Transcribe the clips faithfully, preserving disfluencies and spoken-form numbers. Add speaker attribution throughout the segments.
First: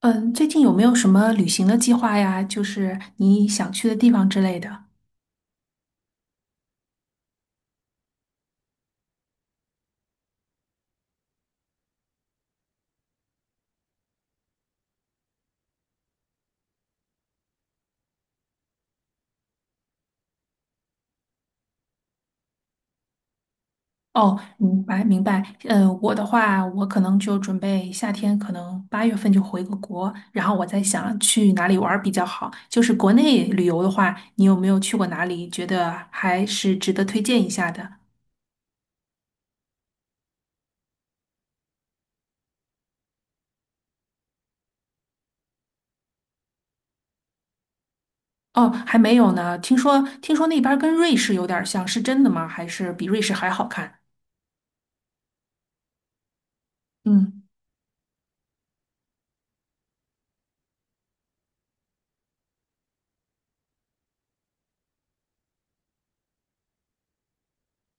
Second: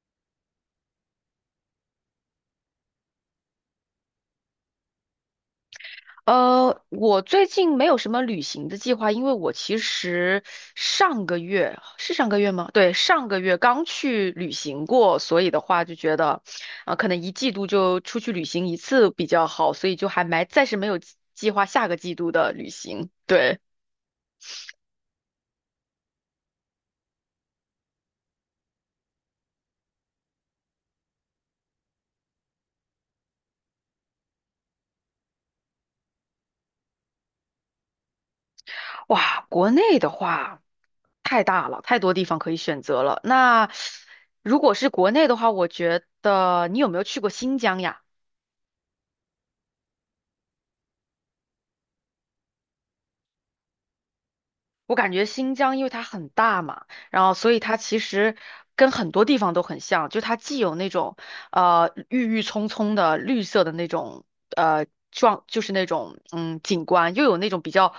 Speaker 1: 嗯，最近有没有什么旅行的计划呀？就是你想去的地方之类的。
Speaker 2: 呃，我最近没有什么旅行的计划，因为我其实上个月是上个月吗？对，上个月刚去旅行过，所以的话就觉得，啊、可能一季度就出去旅行一次比较好，所以就还没暂时没有计计划下个季度的旅行。对，
Speaker 1: 哦，明白明白。嗯，我的话，我可能就准备夏天，可能八月份就回个国，然后我在想去哪里玩儿比较好。就是国内旅游的话，你有没有去过哪里？觉得还是值得推荐一下的？
Speaker 2: 哇，国内的话太大了，太多地方可以选择了。那如果是国内的话，我觉得你有没有去过新疆呀？
Speaker 1: 哦，还没有呢。听说听说那边儿跟瑞士有点儿像，是真的吗？还是比瑞士还好看？
Speaker 2: 我感觉新疆因为它很大嘛，然后
Speaker 1: 嗯。
Speaker 2: 所以它其实跟很多地方都很像，就它既有那种呃郁郁葱葱的绿色的那种呃状，就是那种嗯景观，又有那种比较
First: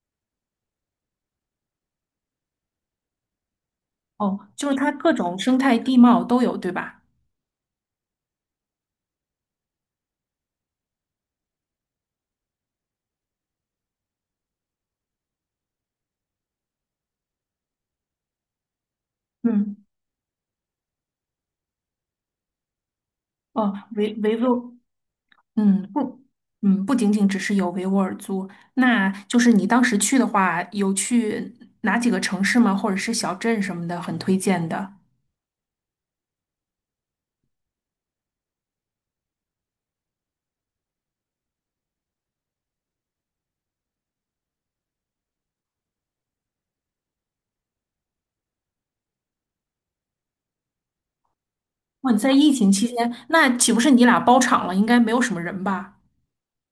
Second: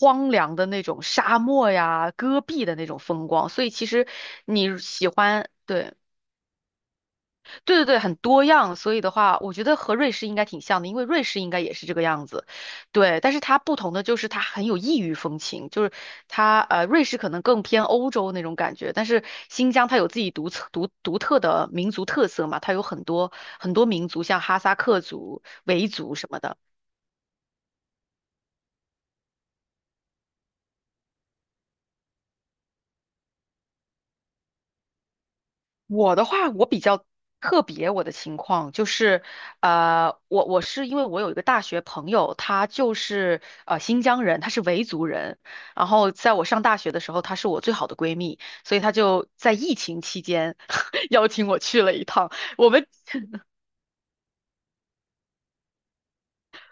Speaker 2: 荒凉的那种沙漠呀、戈壁的那种风光，所以其实
Speaker 1: 哦，就是
Speaker 2: 你
Speaker 1: 它
Speaker 2: 喜
Speaker 1: 各种
Speaker 2: 欢，
Speaker 1: 生态
Speaker 2: 对。
Speaker 1: 地貌都有，对吧？
Speaker 2: 对对对，很多样，所以的话，我觉得和瑞士应该挺像的，因为瑞士应该也是这个样子，对。但是它不同的就是它很有异域风情，就是它呃，瑞士可能更偏欧洲那种感觉，但是新
Speaker 1: 嗯。
Speaker 2: 疆它有自己独特独独特的民族特色嘛，它有很多很
Speaker 1: 哦，
Speaker 2: 多民
Speaker 1: 维
Speaker 2: 族，
Speaker 1: 维
Speaker 2: 像哈
Speaker 1: 吾，
Speaker 2: 萨克族、
Speaker 1: 嗯，
Speaker 2: 维族
Speaker 1: 不，
Speaker 2: 什么的。
Speaker 1: 嗯，不仅仅只是有维吾尔族。那就是你当时去的话，有去哪几个城市吗？或者是小镇什么的，很推荐的。
Speaker 2: 我的话，我比较特别，我的情况就是，呃，我我是因为我有一个大学朋友，他就是呃新疆人，他是维族人，然后在我上大学的时候，她是我最好的闺蜜，所以她就在疫情期间 邀请我去了一
Speaker 1: 哇，你在
Speaker 2: 趟，
Speaker 1: 疫
Speaker 2: 我
Speaker 1: 情期
Speaker 2: 们。
Speaker 1: 间，那岂不是你俩包场了？应该没有什么人吧？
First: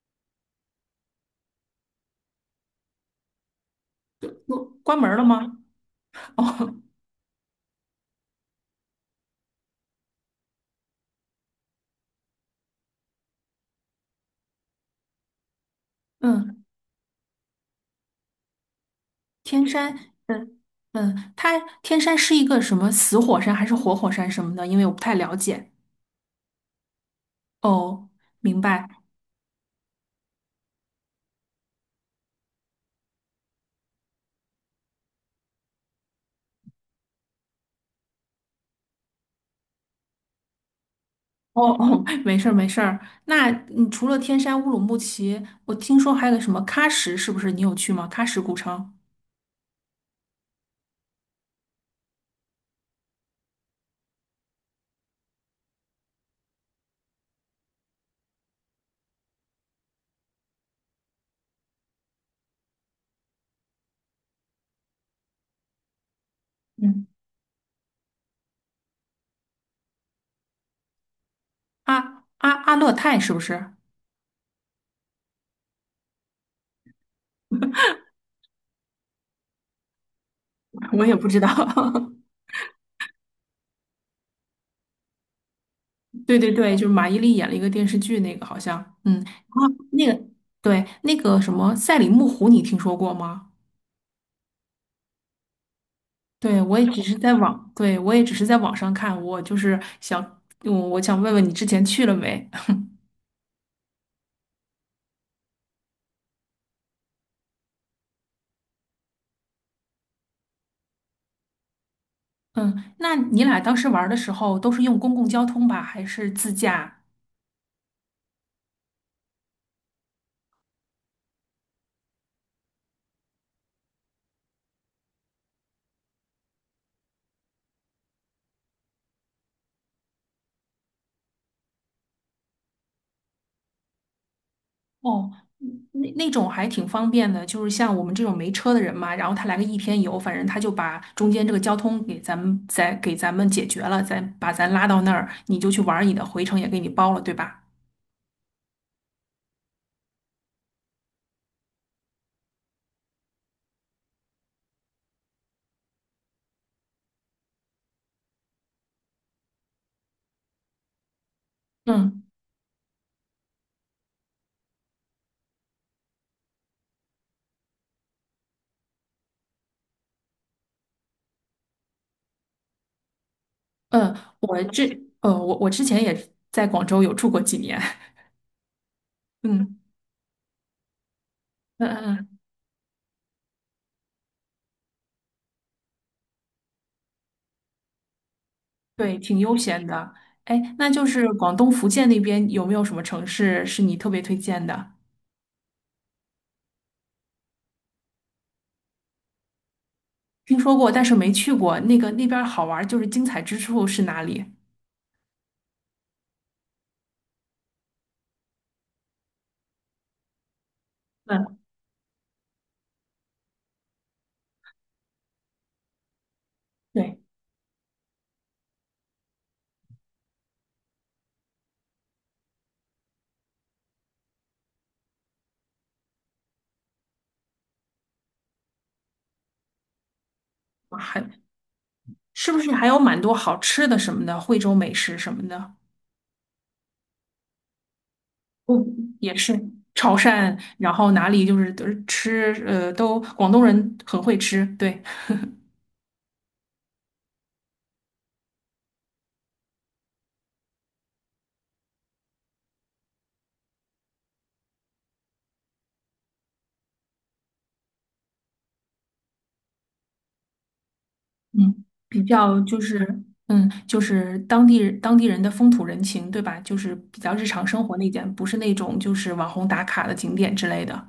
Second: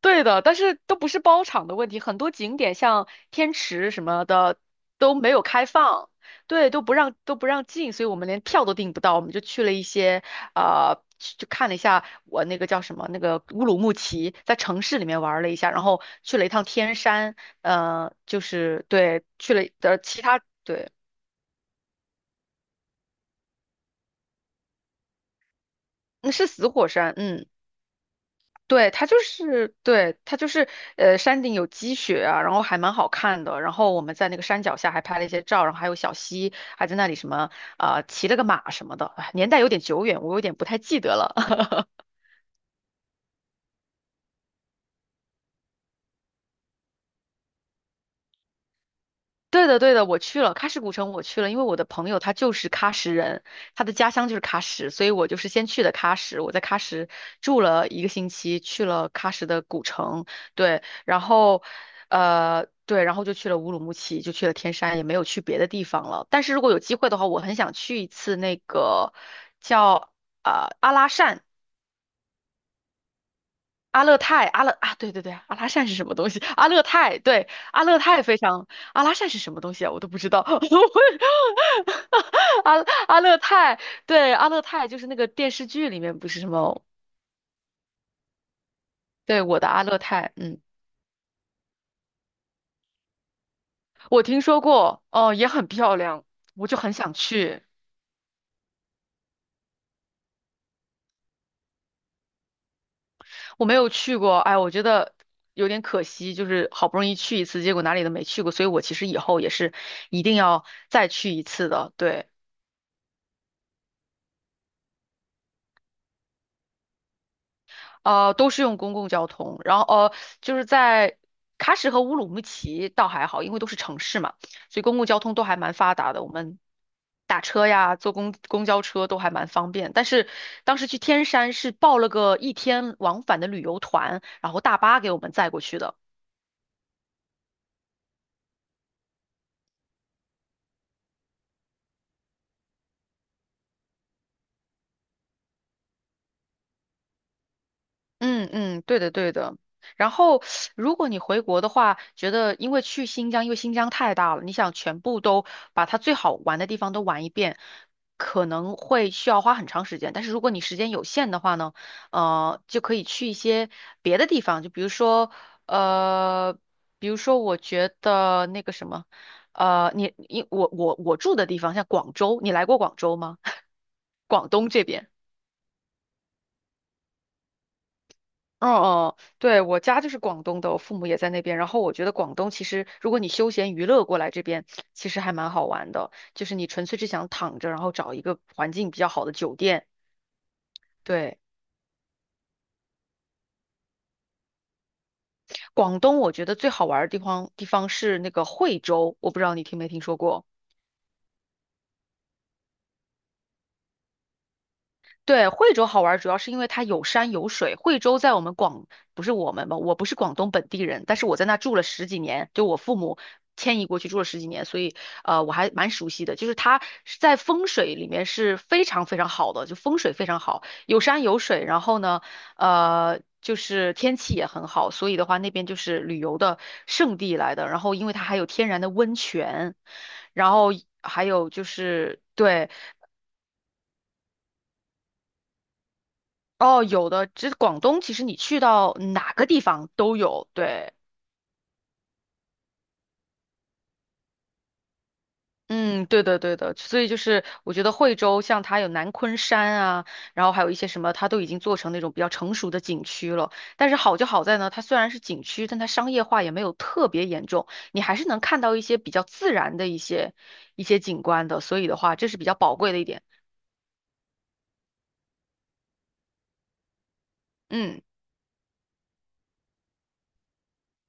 Speaker 2: 对的，但是都不是包场的问题，很多景点像天池什么的
Speaker 1: 关
Speaker 2: 都
Speaker 1: 门了
Speaker 2: 没有
Speaker 1: 吗？
Speaker 2: 开放，对，都不让都不让进，所以我们连票都订不到，我们就去了一些呃，去就看了一下我那个叫什么那个乌鲁木齐，在城市里面玩了一下，然后去了一
Speaker 1: 嗯，
Speaker 2: 趟天山，呃，就是对，去了
Speaker 1: 天山。
Speaker 2: 的其他
Speaker 1: 嗯
Speaker 2: 对，
Speaker 1: 嗯，它天山是一个什么死火山还是活火山什么的？因为我不太了解。
Speaker 2: 那是死火山，嗯。
Speaker 1: 哦，明
Speaker 2: 对，
Speaker 1: 白。
Speaker 2: 它就是，对，它就是，呃，山顶有积雪啊，然后还蛮好看的。然后我们在那个山脚下还拍了一些照，然后还有小溪，还在那里什么，啊、呃骑了个马什么的。哎年代有点久远，我有点不太记得了。
Speaker 1: 哦 哦，没事儿没事儿。那你除了天山乌鲁木齐，我听说还有个什么喀什，是不是你有去吗？喀什古城。
Speaker 2: 对的，对的，我去了喀什古城，我去了，因为我的朋友他就是喀什人，他的家乡就是喀什，所以我就是先去的喀什，我在喀什住了一个星期，去了喀什的古城，对，然后，呃，对，然后就去了乌鲁木齐，就去了天山，也没有去别的地方了。但是如果有机
Speaker 1: 嗯，
Speaker 2: 会的话，我很想去一次那个叫呃阿拉善。
Speaker 1: 阿阿阿勒泰是不是？
Speaker 2: 阿勒泰，阿勒啊，对对对，阿拉善是什么东西？阿勒泰，对，阿勒泰非常，阿拉善是什么东西啊？我都不知道。我
Speaker 1: 我也不知道。
Speaker 2: 阿阿勒泰，对，阿勒泰就是那个电视剧里面不
Speaker 1: 对
Speaker 2: 是什
Speaker 1: 对对，
Speaker 2: 么，
Speaker 1: 就是马伊琍演了一个电视剧，那个好像，嗯，然
Speaker 2: 对，我
Speaker 1: 后
Speaker 2: 的阿勒
Speaker 1: 那个
Speaker 2: 泰，嗯，
Speaker 1: 对那个什么赛里木湖，你听说过吗？
Speaker 2: 我听说过，哦，也很漂亮，
Speaker 1: 对，
Speaker 2: 我就
Speaker 1: 我也
Speaker 2: 很
Speaker 1: 只是
Speaker 2: 想
Speaker 1: 在
Speaker 2: 去，
Speaker 1: 网，对我也只是在网上看，我就是想，我我想问问你之前去了没？
Speaker 2: 我没有去过，哎，我觉得有点可惜，就是好不容易去一次，结果哪里都没去过，所以我其实以后也是一定要再去一次的，对。
Speaker 1: 嗯，那你俩当时玩儿的时候都是用公共交通吧，还是自驾？
Speaker 2: 呃，都是用公共交通，然后呃，就是在喀什和乌鲁木齐倒还好，因为都是城市嘛，所以公共交通都还蛮发达的。我们打车呀，坐公公交车都还蛮方便。但是当时去天山是报了个一天往返的旅游团，然后大巴给我
Speaker 1: 哦，
Speaker 2: 们载过去
Speaker 1: 嗯
Speaker 2: 的。
Speaker 1: 那那种还挺方便的，就是像我们这种没车的人嘛，然后他来个一天游，反正他就把中间这个交通给咱们再给咱们解决了，再把咱拉到那儿，你就去玩儿你的，回程也给你包了，对吧？
Speaker 2: 嗯嗯，对的对的。然后，如果你回国的话，觉得因为去新疆，因为新疆太大了，你想全部都把它最好玩的地方都玩一遍，可能会需要花很长时间。但是如果你时间有限的话呢，
Speaker 1: 嗯
Speaker 2: 呃，就可以去一些别的地方，就比如说，呃，比如说我觉得那个什么，呃，你你我我我住的地方像广州，你来过广州吗？
Speaker 1: 嗯，
Speaker 2: 广
Speaker 1: 我
Speaker 2: 东这
Speaker 1: 这
Speaker 2: 边。
Speaker 1: 呃，我我之前也在广州有住过几年。
Speaker 2: 哦哦，对，
Speaker 1: 嗯
Speaker 2: 我家就是广东的，我父母也在那边。然后
Speaker 1: 嗯
Speaker 2: 我觉得广
Speaker 1: 嗯，
Speaker 2: 东其实，如果你休闲娱乐过来这边，其实还蛮好玩的。就是你纯粹是想躺着，然后找一个环境比较
Speaker 1: 对，
Speaker 2: 好的
Speaker 1: 挺悠
Speaker 2: 酒
Speaker 1: 闲
Speaker 2: 店。
Speaker 1: 的。哎，那就是
Speaker 2: 对，
Speaker 1: 广东福建那边有没有什么城市是你特别推荐的？
Speaker 2: 广东我觉得最好玩儿的地方地方是那个惠州，我不知道你听没听说过。
Speaker 1: 听说过，但是没去过，那个那边儿好玩儿就是精彩之处是哪里？
Speaker 2: 对，惠州好玩，主要是因为它有山有水。惠州在我们广，不是我们吧？我不是广东本地人，但是我在那
Speaker 1: 嗯
Speaker 2: 住了十几年，就我父母迁移过去住了十几年，所以呃我还蛮熟悉的。就是它
Speaker 1: 对，
Speaker 2: 是在风水里面是非常非常好的，就风水非常好，有山有水。然后呢，呃，就是天气也很好，所以的话那边就是旅游的圣地来的。然后因为它还有天然的温泉，然后还
Speaker 1: 还
Speaker 2: 有就是
Speaker 1: 是不
Speaker 2: 对。
Speaker 1: 是还有蛮多好吃的什么的，惠州美食什么的？
Speaker 2: 哦，有的，这广东其实你去
Speaker 1: 嗯，
Speaker 2: 到哪
Speaker 1: 也
Speaker 2: 个
Speaker 1: 是
Speaker 2: 地方
Speaker 1: 潮
Speaker 2: 都有，
Speaker 1: 汕，然
Speaker 2: 对，
Speaker 1: 后哪里就是都是吃，呃，都广东人很会吃。对，
Speaker 2: 嗯，对的，对的，所以就是我觉得惠州像它有南昆山啊，然后还有一些什么，它都已经做成那种比较成熟的景区了。但是好就好在呢，它虽然是景区，但它商业化也没有特别严重，你还是能看到一些比较自然的一些一些景观的，所
Speaker 1: 嗯，
Speaker 2: 以的话，
Speaker 1: 比
Speaker 2: 这是比较
Speaker 1: 较
Speaker 2: 宝
Speaker 1: 就
Speaker 2: 贵的一
Speaker 1: 是，
Speaker 2: 点。
Speaker 1: 嗯，就是当地当地人的风土人情，对吧？就是比较日常生活
Speaker 2: 嗯。
Speaker 1: 那点，不是那种就是网红打卡的景点之类的。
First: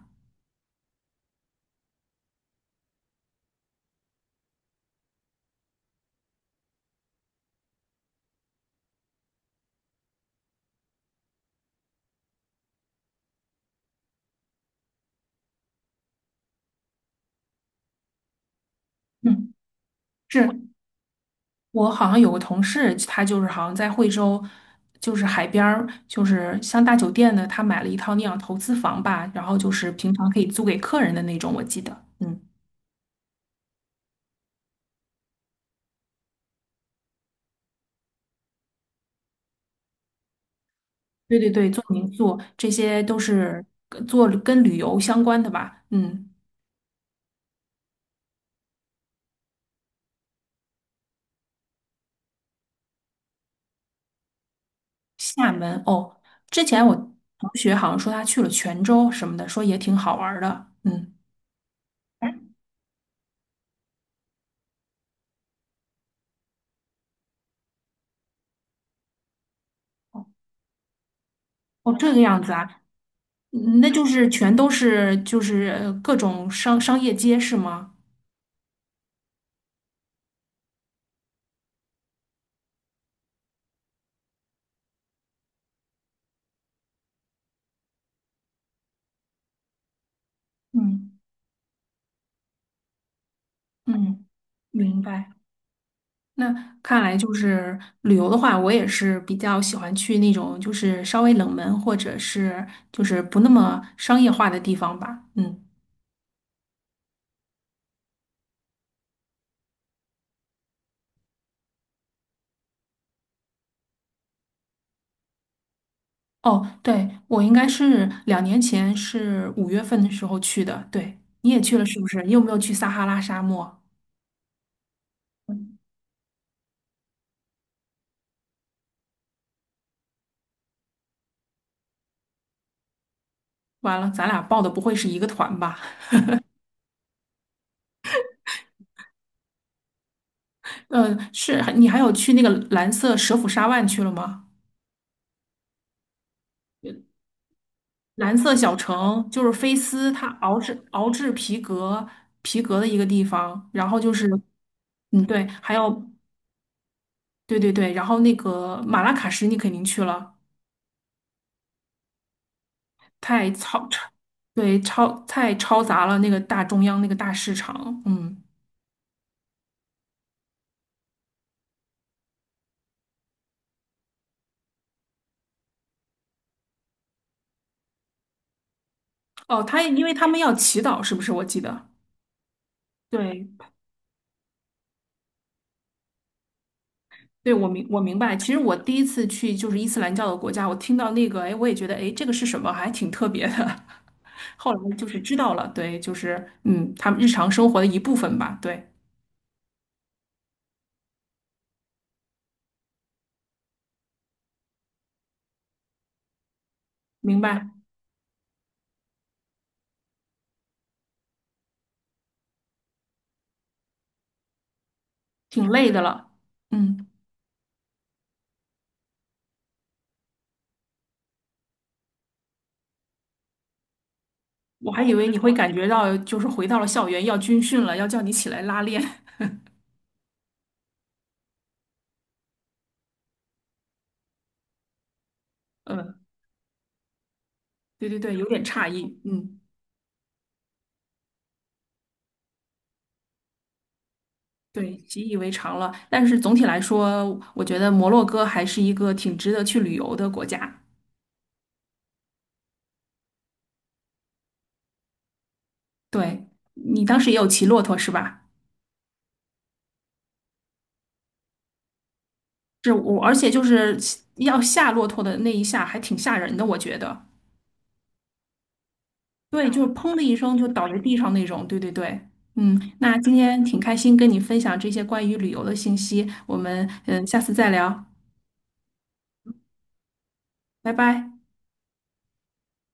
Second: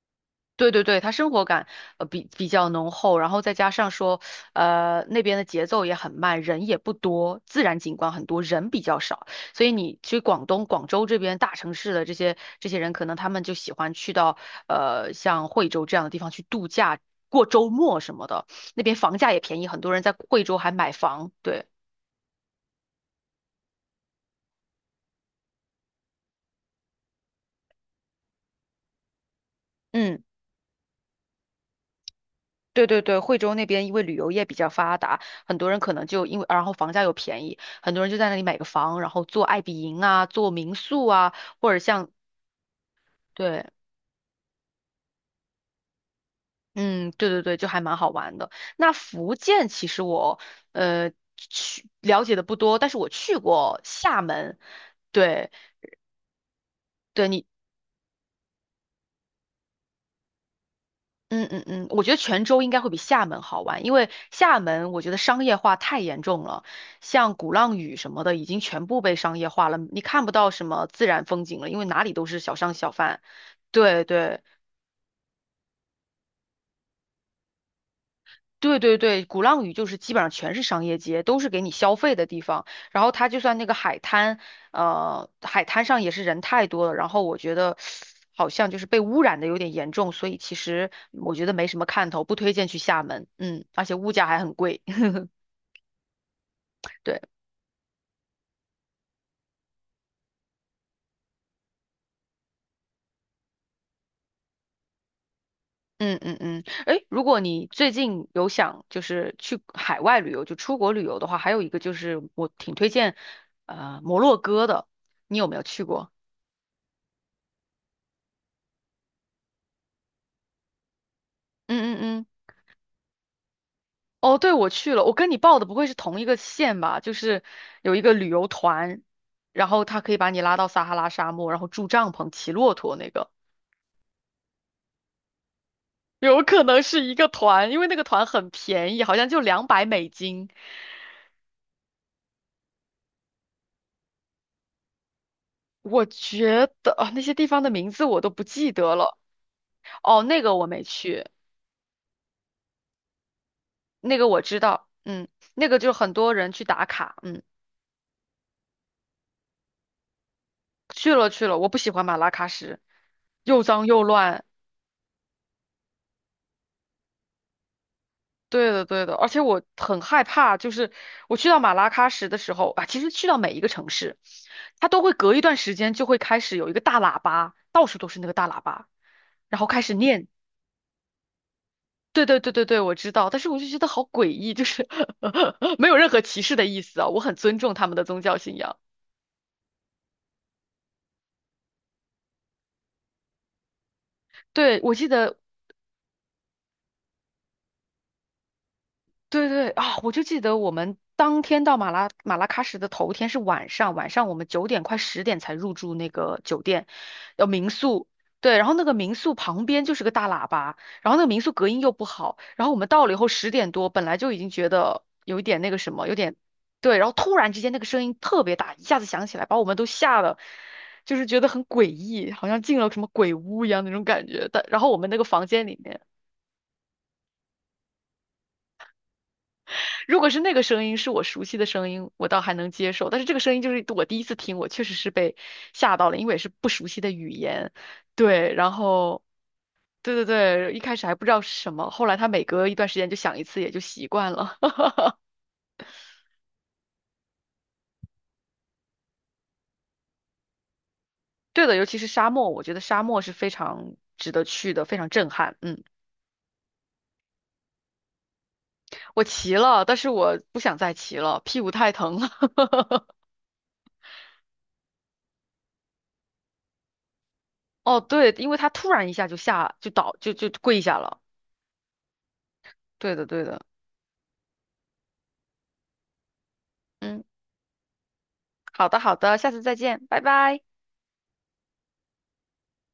Speaker 2: 对对对，他生活感呃比比较浓厚，然后再加上说，呃那边的节奏也很慢，人也不多，自然景观很多，人比较少，所以你去广东广州这边大城市的这些这些人，可能他们就喜欢去到呃像惠州这样的地方去度假，过周末什么的，那边房价也
Speaker 1: 嗯，
Speaker 2: 便宜，很多人在惠
Speaker 1: 是，
Speaker 2: 州还买房，对，
Speaker 1: 我好像有个同事，他就是好像在惠州，就是海边儿，就是像大酒店的，他买了一套那样投资房吧，然后就是平
Speaker 2: 嗯。
Speaker 1: 常可以租给客人的那种，我记得。嗯，
Speaker 2: 对对对，惠州那边因为旅游业比较发达，很多人可能就因为，然后房价又便宜，很多人就在那里买个房，然后做爱彼迎啊，做民宿啊，
Speaker 1: 对对对，
Speaker 2: 或者
Speaker 1: 做
Speaker 2: 像，
Speaker 1: 民宿这些都
Speaker 2: 对，
Speaker 1: 是跟做跟旅游相关的吧。嗯，
Speaker 2: 嗯，对对对，就还蛮好玩的。那福建其实我呃去了解的不多，但是我去过厦门，对。
Speaker 1: 厦门哦，之前我
Speaker 2: 对，你。
Speaker 1: 同学好像说他去了泉州什么的，说也挺好玩儿的。嗯，
Speaker 2: 嗯嗯嗯，我觉得泉州应该会比厦门好玩，因为厦门我觉得商业化太严重了，像鼓浪屿什么的已经全部被商业化了，你看不到什么自然风景了，因为
Speaker 1: 哦，
Speaker 2: 哪
Speaker 1: 这
Speaker 2: 里
Speaker 1: 个
Speaker 2: 都是
Speaker 1: 样子
Speaker 2: 小
Speaker 1: 啊，
Speaker 2: 商小贩。
Speaker 1: 嗯那
Speaker 2: 对
Speaker 1: 就是
Speaker 2: 对
Speaker 1: 全都是就是呃各种商商业街是吗？
Speaker 2: 对对对，鼓浪屿就是基本上全是商业街，都是给你消费的地方。然后它就算那个海滩，呃，海滩上也是人太多了，然后我觉得好像就是被污染的有点严重，所以其实
Speaker 1: 嗯
Speaker 2: 我觉得没什么看头，不推荐去厦门。嗯，而且物
Speaker 1: 嗯。
Speaker 2: 价还很贵。
Speaker 1: 明 白。那看来
Speaker 2: 对，
Speaker 1: 就是旅游的话，我也是比较喜欢去那种就是稍微冷门或者是就是不那么商业化的地方吧。嗯，
Speaker 2: 嗯嗯嗯，哎，如果你最近有想就是去海外旅游，就出国旅游的话，还有一个就是我挺推荐，呃，摩洛哥的，你有没有去过？
Speaker 1: 哦，对，我应该是两年前是五月份的时候去的。对，你也去了
Speaker 2: 嗯
Speaker 1: 是
Speaker 2: 嗯
Speaker 1: 不是？
Speaker 2: 嗯，
Speaker 1: 你有没有去撒哈拉沙漠？
Speaker 2: 哦，对，我去了，我跟你报的不会是同一个县吧？就是有一个旅游团，然后他可以把你拉到撒哈拉沙漠，然后住帐篷、骑骆驼那个，
Speaker 1: 完了，咱俩报的不会是一个团吧？
Speaker 2: 有可能是一个团，因为那个团很便宜，好像就两百美金。
Speaker 1: 呃，是，你还有去那个蓝色蛇腹沙湾去了吗？
Speaker 2: 我觉得啊，那些地方的名字我都
Speaker 1: 蓝
Speaker 2: 不
Speaker 1: 色
Speaker 2: 记
Speaker 1: 小
Speaker 2: 得了。
Speaker 1: 城就是菲斯，
Speaker 2: 哦，
Speaker 1: 它
Speaker 2: 那个
Speaker 1: 熬
Speaker 2: 我没
Speaker 1: 制熬
Speaker 2: 去，
Speaker 1: 制皮革皮革的一个地方。然后就
Speaker 2: 那个
Speaker 1: 是，
Speaker 2: 我知道，
Speaker 1: 嗯，
Speaker 2: 嗯，
Speaker 1: 对，
Speaker 2: 那
Speaker 1: 还
Speaker 2: 个就
Speaker 1: 有
Speaker 2: 很多人去打卡，嗯，
Speaker 1: 对对对，然后那个马拉喀什你肯定去了，
Speaker 2: 去了去了，我不喜欢马拉喀什，
Speaker 1: 太
Speaker 2: 又脏
Speaker 1: 嘈
Speaker 2: 又
Speaker 1: 吵。
Speaker 2: 乱，
Speaker 1: 对，超太嘈杂了，那个大中央那个大市场。嗯，
Speaker 2: 对的对的，而且我很害怕，就是我去到马拉喀什的时候啊，其实去到每一个城市，它都会隔一段时间就会开始有一个大喇叭，到处都是那个大喇叭，然
Speaker 1: 哦，
Speaker 2: 后
Speaker 1: 他
Speaker 2: 开始
Speaker 1: 因为他
Speaker 2: 念。
Speaker 1: 们要祈祷，是不是？我记得。
Speaker 2: 对对对对对，我知道，但
Speaker 1: 对
Speaker 2: 是我就觉得好诡异，就是 没有任何歧视的意思啊，我很
Speaker 1: 对，
Speaker 2: 尊
Speaker 1: 我
Speaker 2: 重
Speaker 1: 明
Speaker 2: 他们
Speaker 1: 我
Speaker 2: 的
Speaker 1: 明
Speaker 2: 宗
Speaker 1: 白。
Speaker 2: 教
Speaker 1: 其
Speaker 2: 信
Speaker 1: 实我
Speaker 2: 仰。
Speaker 1: 第一次去就是伊斯兰教的国家，我听到那个，哎，我也觉得，哎，这个是什么？还挺特别的。后
Speaker 2: 对，我
Speaker 1: 来就
Speaker 2: 记
Speaker 1: 是知
Speaker 2: 得
Speaker 1: 道了，对，就是嗯，他们日常生活的一部分吧。对，
Speaker 2: 对对啊，我就记得我们当天到马拉马拉喀什的头天是晚上，晚上我们九点快十点才入住那个酒店，
Speaker 1: 明
Speaker 2: 要
Speaker 1: 白，
Speaker 2: 民宿。对，然后那个民宿旁边就是个大喇叭，然后那个民宿隔音又不好，然后我们到了以后十点多，本来就已经觉得有一点
Speaker 1: 挺
Speaker 2: 那个
Speaker 1: 累
Speaker 2: 什
Speaker 1: 的
Speaker 2: 么，有
Speaker 1: 了。
Speaker 2: 点对，
Speaker 1: 嗯，
Speaker 2: 然后突然之间那个声音特别大，一下子响起来，把我们都吓得，就是觉得很诡异，好像进了什么鬼屋一样那种感觉。但然
Speaker 1: 我
Speaker 2: 后我
Speaker 1: 还
Speaker 2: 们
Speaker 1: 以
Speaker 2: 那个
Speaker 1: 为你
Speaker 2: 房
Speaker 1: 会
Speaker 2: 间
Speaker 1: 感
Speaker 2: 里
Speaker 1: 觉
Speaker 2: 面。
Speaker 1: 到就是回到了校园要军训了，要叫你起来拉练。
Speaker 2: 如果是那个声音是我熟悉的声音，我倒还能接受。但是这个声音就是我第一次听，我确实是被 吓到了，
Speaker 1: 嗯，
Speaker 2: 因为也是不熟悉的语言。
Speaker 1: 对对对，有
Speaker 2: 对，
Speaker 1: 点
Speaker 2: 然
Speaker 1: 诧异。
Speaker 2: 后
Speaker 1: 嗯，
Speaker 2: 对对对，一开始还不知道是什么，后来他每隔一段时间就响一次，也就习惯了。
Speaker 1: 对，习以为常了，但是总体来说，我觉得摩洛哥还是一个挺值得去旅游的国家。
Speaker 2: 对的，尤其是沙漠，我觉得沙漠是非常值得去的，非常震撼。嗯，
Speaker 1: 对，你当时也有骑骆驼是吧？
Speaker 2: 我骑了，但是我不想再骑了，屁股太疼了。
Speaker 1: 是， 我，而且就是要下骆驼的那一下还挺吓人的，我觉得。
Speaker 2: 哦，对，因为他突然一下就
Speaker 1: 对，
Speaker 2: 下
Speaker 1: 就
Speaker 2: 就
Speaker 1: 是砰
Speaker 2: 倒
Speaker 1: 的
Speaker 2: 就
Speaker 1: 一
Speaker 2: 就
Speaker 1: 声就
Speaker 2: 跪
Speaker 1: 倒在
Speaker 2: 下
Speaker 1: 地
Speaker 2: 了。
Speaker 1: 上那种。对对对，嗯，那
Speaker 2: 对的，
Speaker 1: 今
Speaker 2: 对
Speaker 1: 天
Speaker 2: 的。
Speaker 1: 挺开心跟你分享这些关于旅游的信息，我们
Speaker 2: 嗯，
Speaker 1: 嗯下次再聊，
Speaker 2: 好的，好的，下次再见，拜拜。
Speaker 1: 拜拜。